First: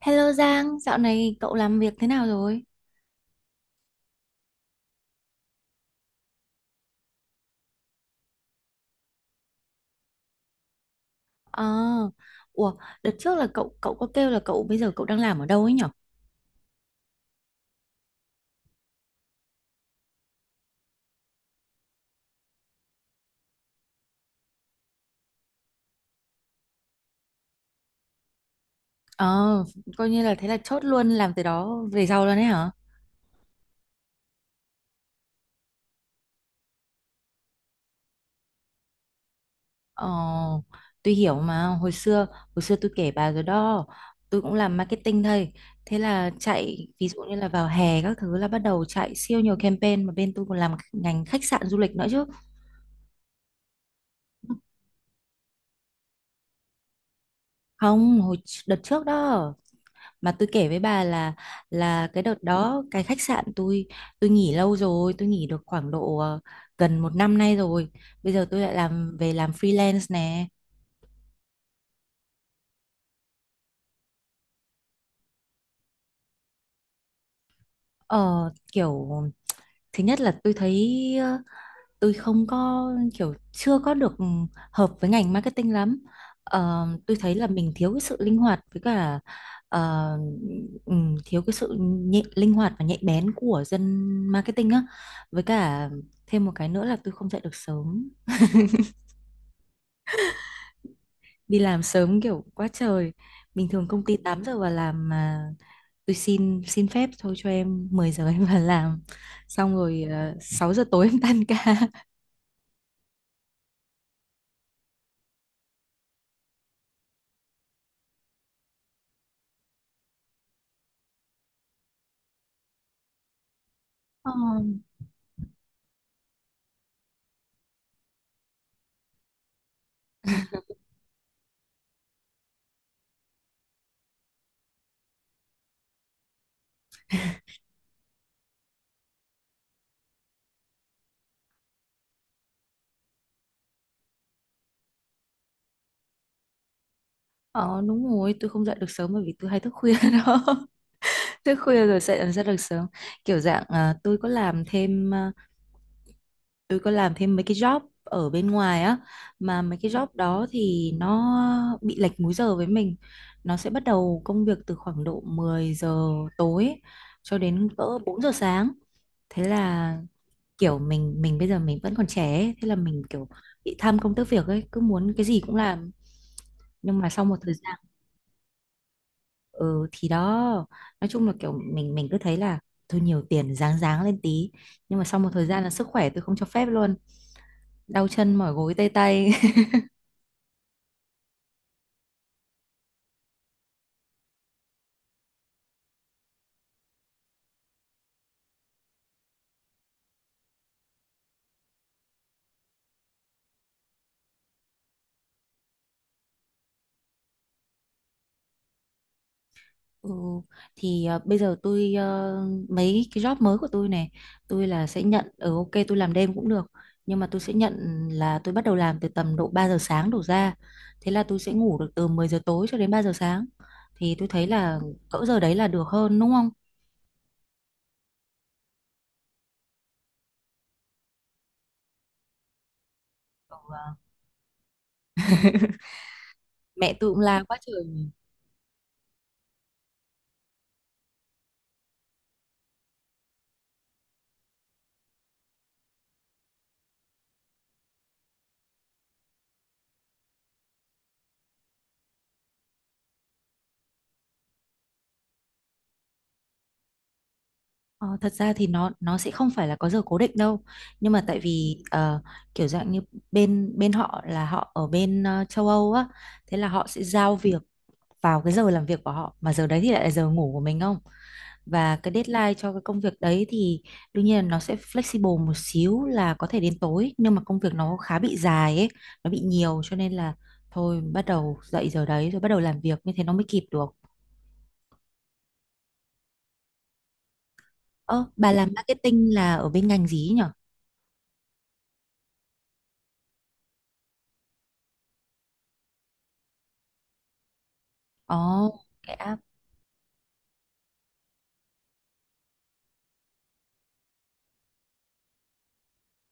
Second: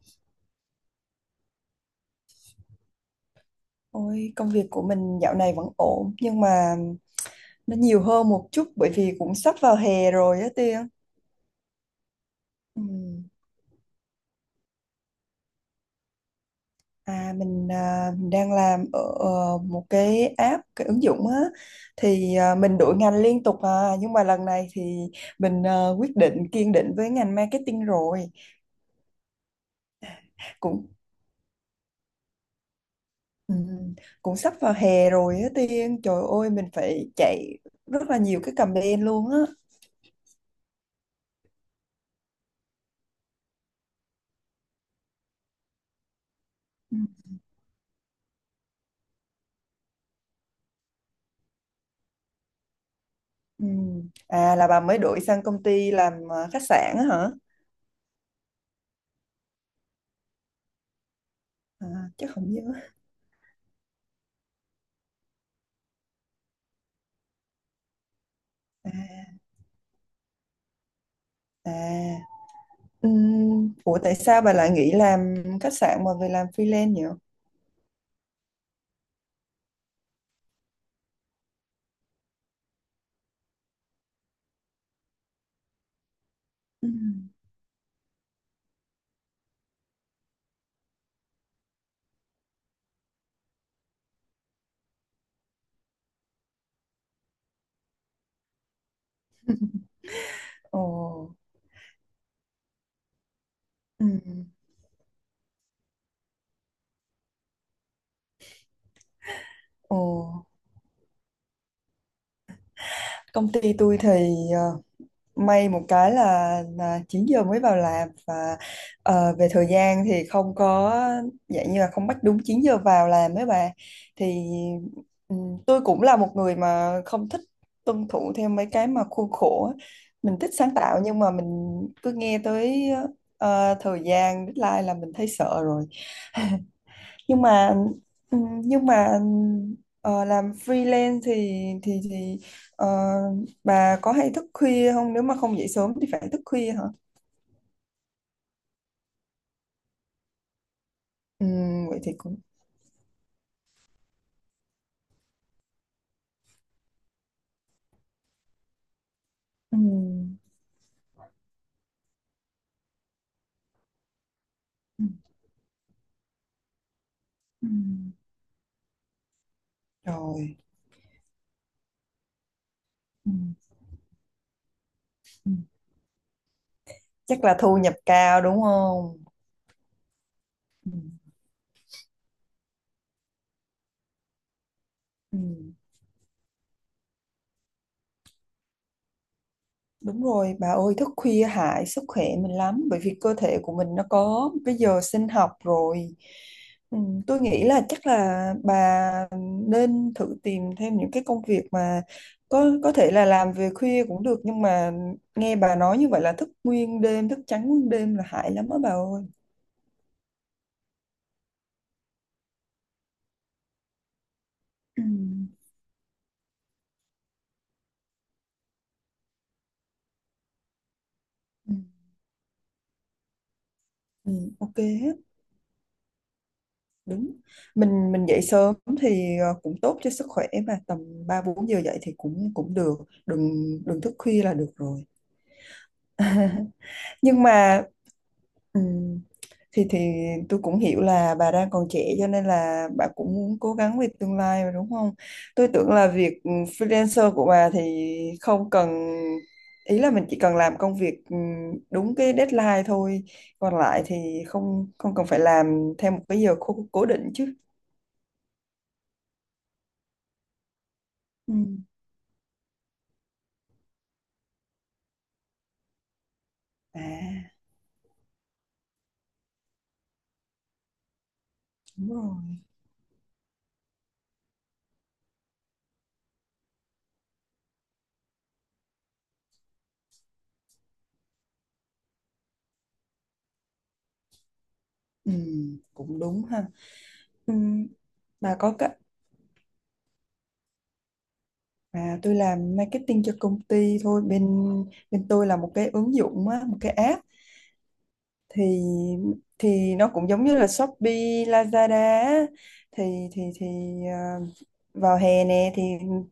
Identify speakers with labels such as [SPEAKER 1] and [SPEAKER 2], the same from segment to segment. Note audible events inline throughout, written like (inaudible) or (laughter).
[SPEAKER 1] Hello Giang, dạo này cậu làm việc thế nào rồi?
[SPEAKER 2] Ôi, công việc của mình dạo này vẫn ổn nhưng mà nó nhiều hơn một chút bởi vì cũng sắp vào hè rồi á, Tiên.
[SPEAKER 1] Ờ, ủa,
[SPEAKER 2] Ừ.
[SPEAKER 1] đợt trước là cậu cậu có kêu là cậu bây giờ cậu đang làm ở đâu ấy nhở?
[SPEAKER 2] À, mình đang làm ở một cái app, cái ứng dụng á, thì mình đổi ngành liên tục, nhưng mà lần này thì mình quyết định kiên định với ngành marketing rồi.
[SPEAKER 1] Ờ, coi như là thế là chốt
[SPEAKER 2] Cũng
[SPEAKER 1] luôn làm từ đó về sau luôn đấy hả?
[SPEAKER 2] ừ, cũng sắp vào hè rồi á, Tiên. Trời ơi, mình phải chạy rất là nhiều cái campaign luôn á.
[SPEAKER 1] Ờ, tôi hiểu mà, hồi xưa tôi kể bà rồi đó, tôi cũng làm marketing thôi. Thế là chạy, ví dụ như là vào hè các thứ là bắt đầu chạy siêu nhiều campaign mà bên tôi còn làm ngành khách sạn du lịch nữa chứ.
[SPEAKER 2] Ừ. À, là bà mới đổi sang công ty làm khách sạn á hả?
[SPEAKER 1] Không, hồi đợt trước đó. Mà tôi kể với bà là
[SPEAKER 2] À,
[SPEAKER 1] cái
[SPEAKER 2] chứ
[SPEAKER 1] đợt
[SPEAKER 2] không nhớ.
[SPEAKER 1] đó cái khách sạn tôi nghỉ lâu rồi, tôi nghỉ được khoảng độ gần một năm nay rồi, bây giờ tôi lại
[SPEAKER 2] À,
[SPEAKER 1] làm về làm freelance nè.
[SPEAKER 2] à. Ủa tại sao bà lại nghỉ làm khách sạn mà về làm freelance nhỉ?
[SPEAKER 1] Ờ Kiểu thứ nhất là tôi thấy tôi không có kiểu chưa có được hợp với ngành marketing lắm. Ờ, tôi
[SPEAKER 2] Ừm.
[SPEAKER 1] thấy là mình thiếu cái sự linh hoạt với cả ờ, thiếu cái sự nhạy, linh hoạt và nhạy bén của dân marketing á. Với cả thêm một cái nữa là tôi không dậy được sớm,
[SPEAKER 2] Ồ.
[SPEAKER 1] đi làm sớm kiểu quá trời. Bình thường công ty 8
[SPEAKER 2] Ừm.
[SPEAKER 1] giờ vào làm mà tôi xin xin phép thôi cho em 10 giờ em vào làm, xong
[SPEAKER 2] Ồ.
[SPEAKER 1] rồi 6 giờ tối em tan ca.
[SPEAKER 2] Công ty tôi thì ờ, may một cái là, 9 giờ mới vào làm, và về thời gian thì không có, dạng như là không bắt đúng 9 giờ vào làm mấy bà,
[SPEAKER 1] Ờ.
[SPEAKER 2] thì ừ, tôi cũng là một người mà không thích tuân thủ theo mấy cái mà khuôn khổ á. Mình thích sáng tạo nhưng mà mình cứ nghe tới thời gian deadline là mình thấy sợ rồi, nhưng mà ừ, nhưng mà làm freelance thì thì thì ờ, bà có hay thức khuya không? Nếu mà không dậy sớm thì phải thức khuya hả?
[SPEAKER 1] Ờ đúng rồi, tôi không dậy được sớm bởi vì tôi hay thức khuya (laughs) đó. Thức khuya
[SPEAKER 2] Vậy
[SPEAKER 1] rồi
[SPEAKER 2] thì
[SPEAKER 1] sẽ dậy làm
[SPEAKER 2] cũng
[SPEAKER 1] sao được sớm. Kiểu dạng tôi có làm thêm, tôi có làm thêm mấy cái job ở bên ngoài á, mà mấy cái job
[SPEAKER 2] ừm,
[SPEAKER 1] đó thì nó bị lệch múi giờ với mình. Nó sẽ bắt đầu công việc từ khoảng
[SPEAKER 2] ừm,
[SPEAKER 1] độ 10 giờ tối cho đến cỡ
[SPEAKER 2] ừm.
[SPEAKER 1] 4 giờ sáng. Thế là
[SPEAKER 2] Rồi.
[SPEAKER 1] kiểu mình bây giờ mình vẫn còn trẻ ấy. Thế là mình kiểu
[SPEAKER 2] Ừm,
[SPEAKER 1] bị tham công tiếc việc ấy, cứ muốn cái gì cũng
[SPEAKER 2] ừm.
[SPEAKER 1] làm. Nhưng mà sau một
[SPEAKER 2] Chắc
[SPEAKER 1] thời
[SPEAKER 2] là
[SPEAKER 1] gian,
[SPEAKER 2] thu nhập cao đúng không?
[SPEAKER 1] ừ thì đó,
[SPEAKER 2] Ừm,
[SPEAKER 1] nói chung là kiểu mình cứ thấy là thôi nhiều tiền ráng ráng lên tí, nhưng mà sau một thời gian là
[SPEAKER 2] ừm.
[SPEAKER 1] sức khỏe tôi không cho phép luôn, đau chân mỏi gối tê tay (laughs)
[SPEAKER 2] Đúng rồi, bà ơi, thức khuya hại sức khỏe mình lắm bởi vì cơ thể của mình nó có cái giờ sinh học rồi. Ừ, tôi nghĩ là chắc là bà nên thử tìm thêm những cái công việc mà có thể là làm về khuya cũng được, nhưng mà nghe bà nói như vậy là thức nguyên đêm, thức trắng nguyên đêm là hại lắm á bà ơi.
[SPEAKER 1] ừ, thì bây giờ tôi, mấy cái job mới của tôi này, tôi là sẽ
[SPEAKER 2] Ừ.
[SPEAKER 1] nhận ở ok tôi làm đêm cũng được, nhưng mà tôi sẽ nhận là tôi bắt đầu làm từ tầm độ 3 giờ sáng đổ ra, thế là tôi sẽ
[SPEAKER 2] Ừ.
[SPEAKER 1] ngủ được từ 10 giờ tối cho đến 3 giờ sáng, thì tôi
[SPEAKER 2] Ừ,
[SPEAKER 1] thấy
[SPEAKER 2] ok
[SPEAKER 1] là
[SPEAKER 2] hết,
[SPEAKER 1] cỡ giờ đấy là được hơn đúng không.
[SPEAKER 2] đúng. Mình dậy sớm thì cũng tốt cho sức khỏe, và tầm 3 4 giờ dậy thì cũng cũng được, đừng
[SPEAKER 1] Ừ,
[SPEAKER 2] đừng thức khuya là được rồi. (laughs)
[SPEAKER 1] mẹ tôi cũng
[SPEAKER 2] Nhưng
[SPEAKER 1] la quá
[SPEAKER 2] mà
[SPEAKER 1] trời.
[SPEAKER 2] ừm, thì tôi cũng hiểu là bà đang còn trẻ, cho nên là bà cũng muốn cố gắng về tương lai mà, đúng không? Tôi tưởng là việc freelancer của bà thì không cần, ý là mình chỉ cần làm công việc đúng cái deadline thôi, còn lại thì không không cần phải làm theo một cái giờ cố định chứ.
[SPEAKER 1] Ờ, thật ra thì nó sẽ không phải là có giờ cố định đâu, nhưng mà tại vì
[SPEAKER 2] Ừm.
[SPEAKER 1] kiểu dạng như bên bên họ là họ ở bên châu Âu á, thế là họ sẽ giao
[SPEAKER 2] À,
[SPEAKER 1] việc vào cái giờ làm việc của họ, mà giờ đấy thì lại là giờ ngủ của mình không, và
[SPEAKER 2] đúng
[SPEAKER 1] cái
[SPEAKER 2] rồi.
[SPEAKER 1] deadline cho cái công việc đấy thì đương nhiên là nó sẽ flexible một xíu là có thể đến tối, nhưng mà công việc nó khá bị dài ấy, nó bị nhiều cho nên là thôi bắt đầu dậy giờ đấy rồi bắt đầu làm việc như thế nó mới kịp được.
[SPEAKER 2] Cũng đúng ha. Ừm,
[SPEAKER 1] Ơ bà
[SPEAKER 2] bà
[SPEAKER 1] làm
[SPEAKER 2] có cái.
[SPEAKER 1] marketing là ở bên ngành gì ấy nhở?
[SPEAKER 2] À, tôi làm marketing cho công ty thôi, bên bên tôi là một cái ứng dụng á, một cái app,
[SPEAKER 1] Ồ,
[SPEAKER 2] thì
[SPEAKER 1] oh,
[SPEAKER 2] thì nó cũng giống như là Shopee, Lazada á. thì thì thì à, Vào hè nè thì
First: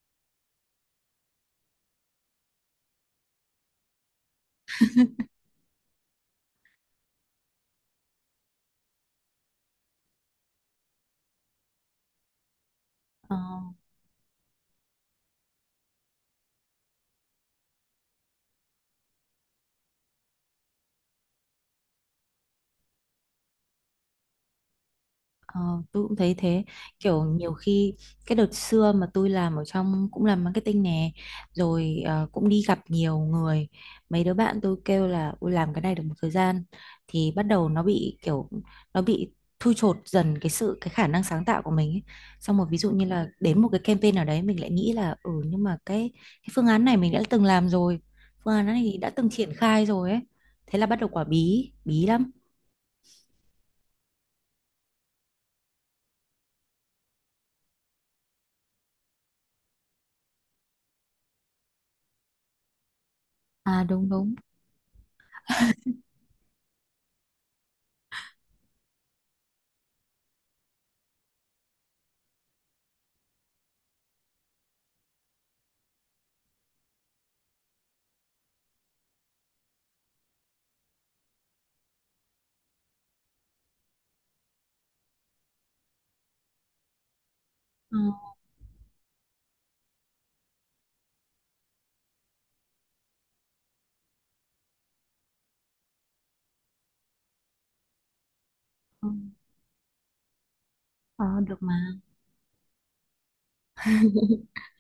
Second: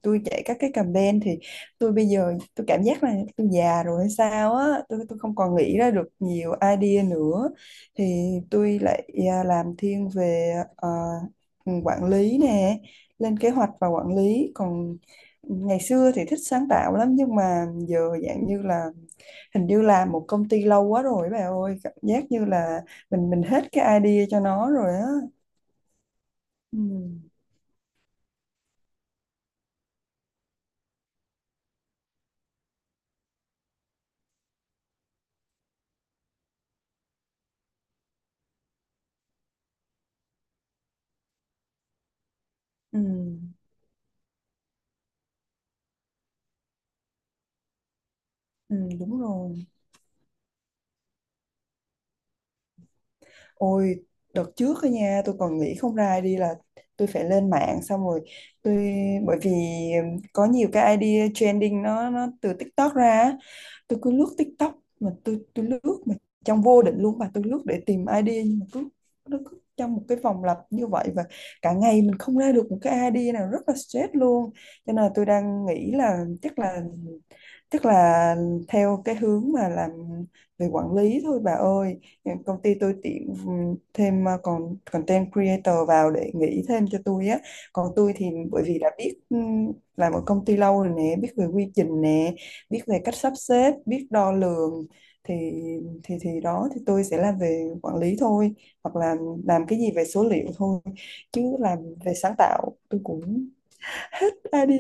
[SPEAKER 2] tôi chạy các cái campaign, thì tôi bây giờ tôi cảm giác là tôi già rồi hay sao á, tôi không còn nghĩ ra được nhiều idea nữa. Thì tôi lại làm thiên về quản lý nè,
[SPEAKER 1] ờ,
[SPEAKER 2] lên kế hoạch và quản lý. Còn ngày xưa thì thích sáng tạo lắm, nhưng mà giờ dạng như là, hình như là một công ty lâu quá rồi bà ơi, cảm giác như là mình hết cái idea cho nó rồi á.
[SPEAKER 1] ờ, tôi cũng thấy thế.
[SPEAKER 2] Ừ,
[SPEAKER 1] Kiểu nhiều khi cái đợt xưa mà tôi làm ở trong cũng làm marketing nè, rồi cũng đi gặp nhiều người, mấy đứa bạn tôi kêu là ôi làm cái này được một thời gian thì bắt đầu nó bị kiểu nó bị thui chột dần cái sự, cái khả năng sáng tạo của mình ấy. Xong rồi ví dụ
[SPEAKER 2] ừ,
[SPEAKER 1] như là đến một cái campaign nào đấy mình lại nghĩ là ừ nhưng mà cái phương án này mình đã từng làm rồi, phương án
[SPEAKER 2] ừ,
[SPEAKER 1] này đã
[SPEAKER 2] đúng
[SPEAKER 1] từng triển
[SPEAKER 2] rồi.
[SPEAKER 1] khai rồi ấy, thế là bắt đầu quả bí bí lắm.
[SPEAKER 2] Ôi đợt trước á nha, tôi còn nghĩ không ra idea là tôi phải lên mạng, xong rồi tôi, bởi vì có nhiều cái idea trending, nó từ TikTok ra á.
[SPEAKER 1] À
[SPEAKER 2] Tôi
[SPEAKER 1] đúng
[SPEAKER 2] cứ
[SPEAKER 1] đúng.
[SPEAKER 2] lướt TikTok mà tôi lướt mà trong vô định luôn, và tôi lướt để tìm idea, nhưng mà cứ, nó cứ trong một cái vòng lặp như vậy, và cả ngày mình không ra được một cái idea nào, rất là stress luôn. Cho nên là tôi đang nghĩ là chắc là theo cái hướng mà làm về quản lý thôi bà ơi. Công ty tôi tuyển thêm còn content creator vào để nghĩ thêm cho tôi á, còn tôi thì bởi vì đã biết, làm ở công ty lâu rồi nè, biết về quy trình nè, biết về cách sắp xếp, biết đo lường, thì thì đó, thì tôi sẽ làm về quản lý thôi, hoặc
[SPEAKER 1] Ờ.
[SPEAKER 2] là làm cái gì về số liệu thôi,
[SPEAKER 1] Ờ,
[SPEAKER 2] chứ
[SPEAKER 1] được
[SPEAKER 2] làm
[SPEAKER 1] mà.
[SPEAKER 2] về sáng tạo tôi cũng đã đi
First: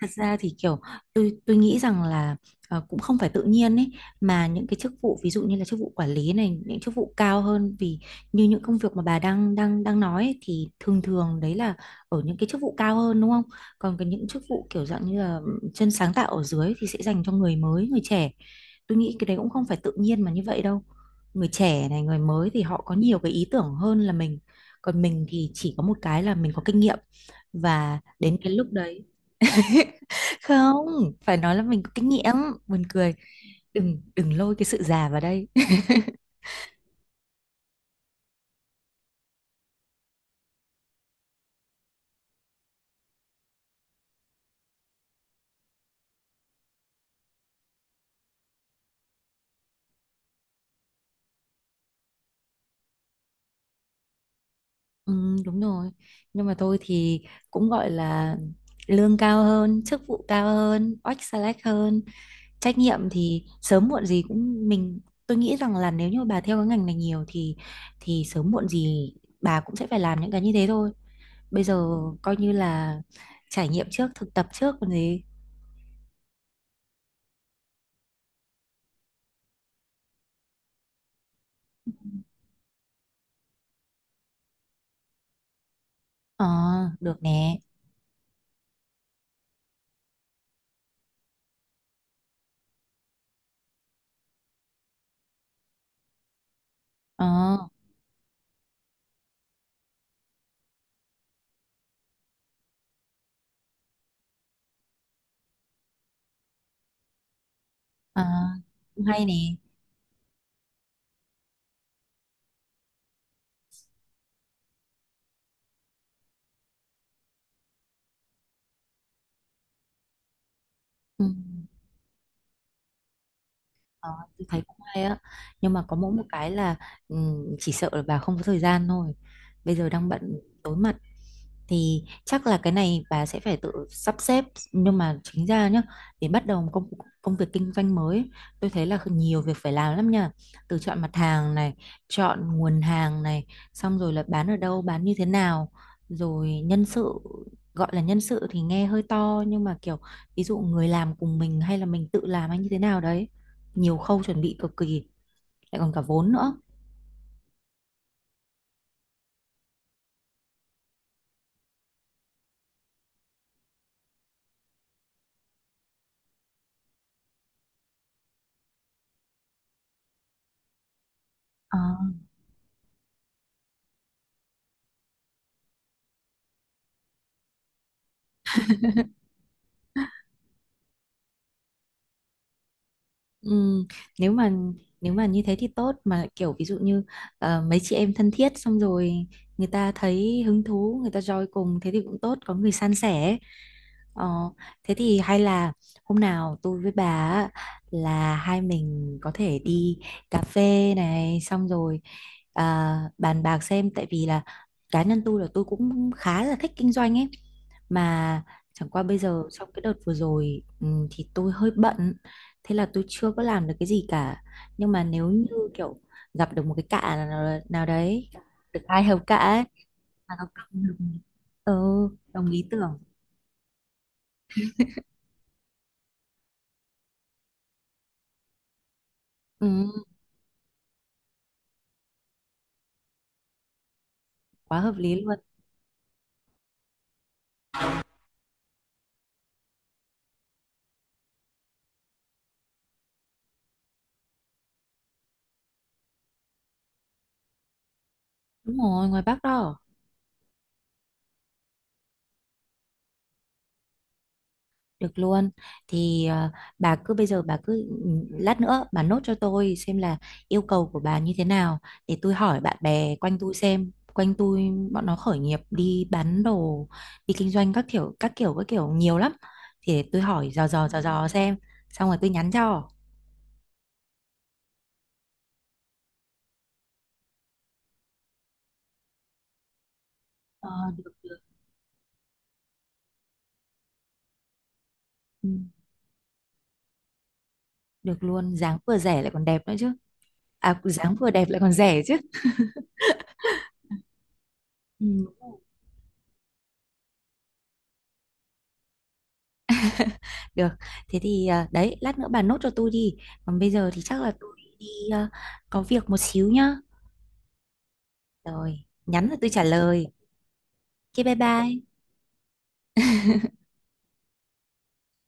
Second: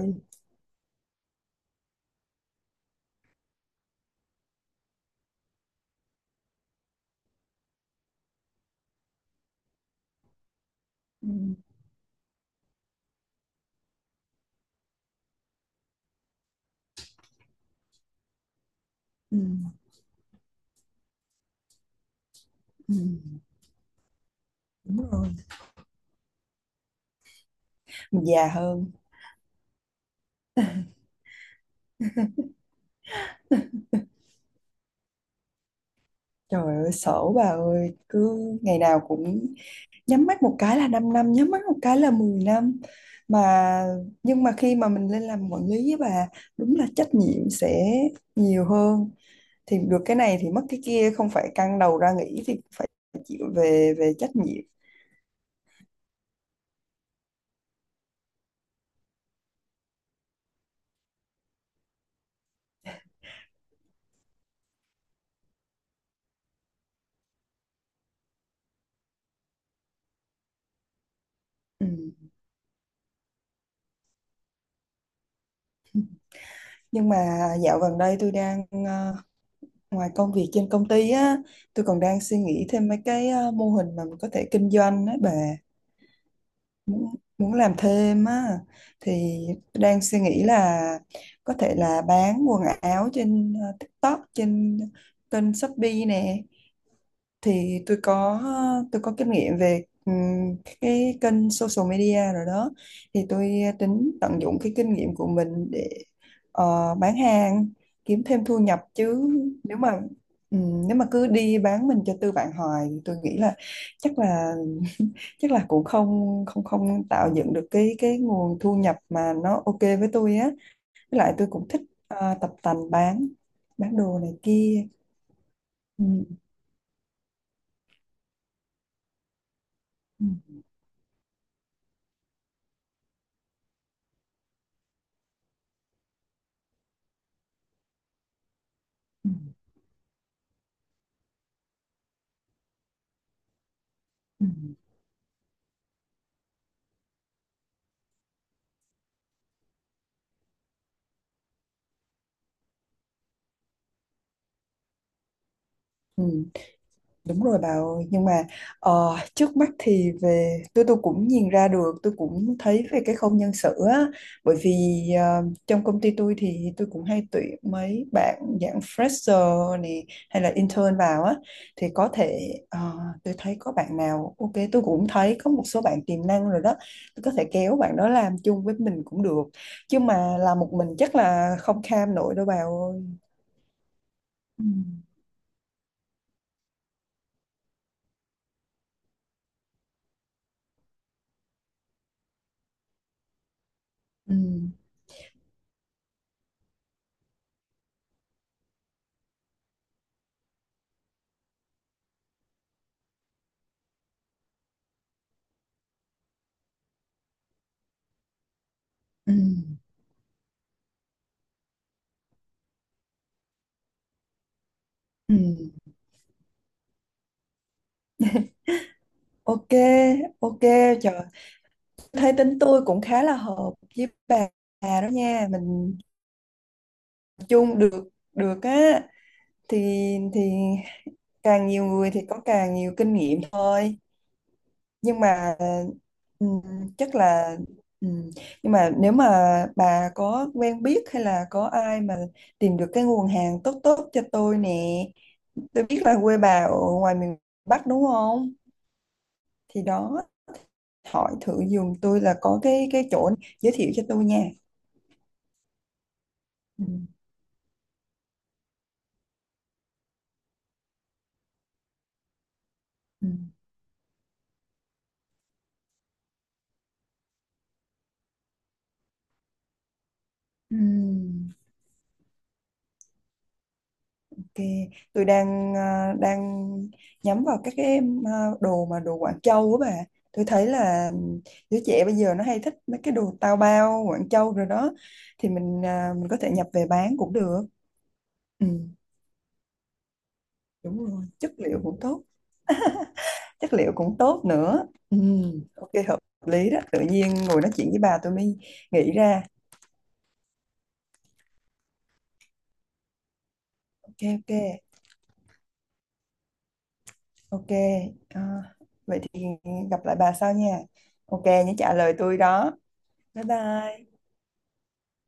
[SPEAKER 1] Thật ra thì kiểu tôi nghĩ rằng là cũng không phải tự nhiên ấy, mà những cái chức vụ ví dụ như là chức vụ quản lý này, những chức vụ cao hơn, vì như những công việc mà bà đang đang đang nói ấy, thì thường
[SPEAKER 2] Ừ,
[SPEAKER 1] thường đấy là ở những cái chức vụ cao hơn đúng không? Còn cái những chức vụ kiểu dạng như là chân sáng tạo ở dưới thì sẽ dành cho người mới, người trẻ. Tôi nghĩ cái đấy
[SPEAKER 2] ừ,
[SPEAKER 1] cũng không phải tự nhiên mà như vậy đâu. Người trẻ này, người mới thì họ có
[SPEAKER 2] ừ,
[SPEAKER 1] nhiều cái ý tưởng hơn là mình. Còn
[SPEAKER 2] đúng
[SPEAKER 1] mình
[SPEAKER 2] rồi,
[SPEAKER 1] thì chỉ có một cái là mình có kinh nghiệm, và
[SPEAKER 2] mình
[SPEAKER 1] đến
[SPEAKER 2] già
[SPEAKER 1] cái lúc
[SPEAKER 2] hơn.
[SPEAKER 1] đấy không phải nói là mình có kinh nghiệm, buồn cười, đừng đừng lôi cái sự già vào đây (laughs)
[SPEAKER 2] Trời ơi sợ bà ơi, cứ ngày nào cũng nhắm mắt một cái là 5 năm, nhắm mắt một cái là 10 năm mà. Nhưng mà khi mà mình lên làm quản lý với bà, đúng là trách nhiệm sẽ nhiều hơn, thì được cái này thì mất cái kia, không phải căng đầu ra nghĩ thì phải chịu về về trách nhiệm.
[SPEAKER 1] ừ, đúng rồi, nhưng mà tôi thì cũng gọi là lương cao hơn, chức vụ cao hơn, oách select hơn, trách nhiệm thì sớm muộn gì cũng mình. Tôi nghĩ rằng là nếu như bà theo cái ngành này nhiều thì sớm muộn gì bà cũng sẽ phải làm những cái như thế thôi. Bây
[SPEAKER 2] Ừ.
[SPEAKER 1] giờ coi như là trải nghiệm trước, thực tập trước còn gì.
[SPEAKER 2] Nhưng mà dạo gần đây tôi đang ngoài công việc trên công ty á, tôi còn đang suy nghĩ thêm mấy cái mô hình mà mình có thể kinh doanh á bà,
[SPEAKER 1] Ờ,
[SPEAKER 2] muốn
[SPEAKER 1] được
[SPEAKER 2] muốn
[SPEAKER 1] nè.
[SPEAKER 2] làm thêm á. Thì tôi đang suy nghĩ là có thể là bán quần áo trên TikTok, trên kênh Shopee nè.
[SPEAKER 1] Ờ,
[SPEAKER 2] Thì tôi có kinh nghiệm về cái kênh social media rồi đó. Thì tôi tính tận dụng cái kinh nghiệm của mình để bán hàng kiếm
[SPEAKER 1] ờ,
[SPEAKER 2] thêm thu nhập
[SPEAKER 1] cũng hay
[SPEAKER 2] chứ.
[SPEAKER 1] nè.
[SPEAKER 2] Nếu mà ừm, nếu mà cứ đi bán mình cho tư bản hoài thì tôi nghĩ là chắc là chắc là cũng không không không tạo dựng được cái nguồn thu nhập mà nó ok với tôi á, với
[SPEAKER 1] Ừ.
[SPEAKER 2] lại tôi cũng thích tập tành bán
[SPEAKER 1] Ờ,
[SPEAKER 2] đồ này
[SPEAKER 1] tôi thấy cũng
[SPEAKER 2] kia.
[SPEAKER 1] hay á, nhưng mà có mỗi một
[SPEAKER 2] Ừ.
[SPEAKER 1] cái là chỉ sợ là bà không có thời gian thôi, bây giờ đang
[SPEAKER 2] Ừ.
[SPEAKER 1] bận tối mặt, thì chắc là cái này bà sẽ phải tự sắp xếp. Nhưng mà chính ra nhá, để bắt đầu một công công việc kinh doanh mới ấy, tôi thấy là
[SPEAKER 2] Ừ.
[SPEAKER 1] nhiều việc phải làm lắm nha, từ chọn mặt hàng này, chọn nguồn hàng này, xong rồi là
[SPEAKER 2] Ừ.
[SPEAKER 1] bán ở đâu, bán như thế nào, rồi nhân sự, gọi là nhân sự thì nghe hơi to nhưng mà kiểu ví dụ người làm cùng mình hay là mình tự làm hay như thế nào đấy, nhiều khâu chuẩn bị cực kỳ, lại còn cả
[SPEAKER 2] Ừ.
[SPEAKER 1] vốn nữa.
[SPEAKER 2] Đúng rồi bà ơi, nhưng mà trước mắt thì về, tôi cũng nhìn ra được, tôi cũng thấy về cái khâu nhân sự á, bởi vì trong công ty tôi thì tôi cũng hay tuyển mấy bạn dạng fresher này hay là intern vào á,
[SPEAKER 1] Ờ,
[SPEAKER 2] thì có thể tôi thấy có bạn nào ok, tôi cũng thấy có một số bạn tiềm năng rồi đó, tôi có thể kéo bạn đó làm chung với mình cũng được, chứ mà làm một mình chắc là không kham nổi đâu bà ơi.
[SPEAKER 1] ừm, nếu mà
[SPEAKER 2] Ừ.
[SPEAKER 1] nếu mà như thế thì tốt mà, kiểu ví dụ như mấy chị em thân thiết xong rồi người ta thấy hứng thú, người ta join cùng, thế thì cũng tốt, có người san sẻ. Ờ,
[SPEAKER 2] Ừ.
[SPEAKER 1] thế thì hay là hôm nào tôi với bà á, là hai mình có thể đi cà phê này, xong rồi bàn bạc xem, tại vì là cá nhân tôi là tôi cũng khá là thích kinh doanh ấy, mà chẳng qua bây
[SPEAKER 2] Ừ.
[SPEAKER 1] giờ trong cái đợt vừa rồi thì tôi hơi bận, thế là tôi chưa có làm được cái gì cả. Nhưng mà nếu
[SPEAKER 2] Ừ.
[SPEAKER 1] như kiểu gặp được một cái cạ nào đấy, được hai hầu cạ ấy
[SPEAKER 2] Ok,
[SPEAKER 1] mà nó
[SPEAKER 2] ok,
[SPEAKER 1] cầm được,
[SPEAKER 2] trời,
[SPEAKER 1] ừ,
[SPEAKER 2] thấy
[SPEAKER 1] đồng
[SPEAKER 2] tính
[SPEAKER 1] ý
[SPEAKER 2] tôi
[SPEAKER 1] tưởng.
[SPEAKER 2] cũng khá là hợp với bà đó nha, mình chung được được á,
[SPEAKER 1] Ừ.
[SPEAKER 2] thì thì càng nhiều người thì có càng nhiều kinh nghiệm thôi.
[SPEAKER 1] Quá hợp lý
[SPEAKER 2] Nhưng
[SPEAKER 1] luôn.
[SPEAKER 2] mà ừm, chắc là ừm, nhưng mà nếu mà bà có quen biết hay là có ai mà tìm được cái nguồn hàng tốt tốt cho tôi nè, tôi biết là quê bà ở ngoài miền Bắc đúng không?
[SPEAKER 1] Đúng rồi, ngoài Bắc đó.
[SPEAKER 2] Thì đó, hỏi thử giùm tôi là có cái chỗ, giới thiệu cho tôi nha.
[SPEAKER 1] Được luôn, thì
[SPEAKER 2] Ừ,
[SPEAKER 1] bà cứ bây giờ bà cứ lát nữa bà nốt cho tôi xem là yêu cầu của bà như thế nào, để tôi hỏi bạn bè
[SPEAKER 2] ừ,
[SPEAKER 1] quanh tôi xem, quanh tôi bọn nó khởi nghiệp đi bán đồ, đi kinh doanh các kiểu các kiểu các kiểu nhiều lắm, thì để tôi hỏi dò
[SPEAKER 2] ừ.
[SPEAKER 1] dò dò dò xem, xong rồi tôi nhắn cho.
[SPEAKER 2] Ok, tôi đang nhắm vào các cái à, đồ, mà đồ Quảng Châu á bà. Tôi thấy
[SPEAKER 1] Ờ,
[SPEAKER 2] là
[SPEAKER 1] được, được.
[SPEAKER 2] đứa trẻ bây giờ nó hay thích mấy cái đồ tao bao Quảng Châu rồi đó,
[SPEAKER 1] Ừ,
[SPEAKER 2] thì mình có thể nhập về bán cũng được.
[SPEAKER 1] được luôn,
[SPEAKER 2] Ừ,
[SPEAKER 1] dáng vừa rẻ lại còn đẹp nữa chứ, à
[SPEAKER 2] đúng
[SPEAKER 1] dáng
[SPEAKER 2] rồi,
[SPEAKER 1] vừa đẹp
[SPEAKER 2] chất
[SPEAKER 1] lại còn
[SPEAKER 2] liệu cũng
[SPEAKER 1] rẻ chứ.
[SPEAKER 2] tốt, chất liệu cũng tốt nữa.
[SPEAKER 1] Ừ.
[SPEAKER 2] Ừ, ok hợp lý đó. Tự nhiên ngồi nói chuyện với bà tôi mới nghĩ ra.
[SPEAKER 1] Được, thế thì đấy, lát nữa bà nốt cho tôi đi. Còn bây giờ thì
[SPEAKER 2] Ok,
[SPEAKER 1] chắc là
[SPEAKER 2] ok,
[SPEAKER 1] tôi đi à, có việc một xíu nhá.
[SPEAKER 2] ok. À,
[SPEAKER 1] Rồi,
[SPEAKER 2] vậy
[SPEAKER 1] nhắn là
[SPEAKER 2] thì
[SPEAKER 1] tôi trả
[SPEAKER 2] gặp
[SPEAKER 1] lời.
[SPEAKER 2] lại bà sau nha.
[SPEAKER 1] Ok, bye
[SPEAKER 2] Ok, nhớ
[SPEAKER 1] bye.
[SPEAKER 2] trả lời tôi đó. Bái bai.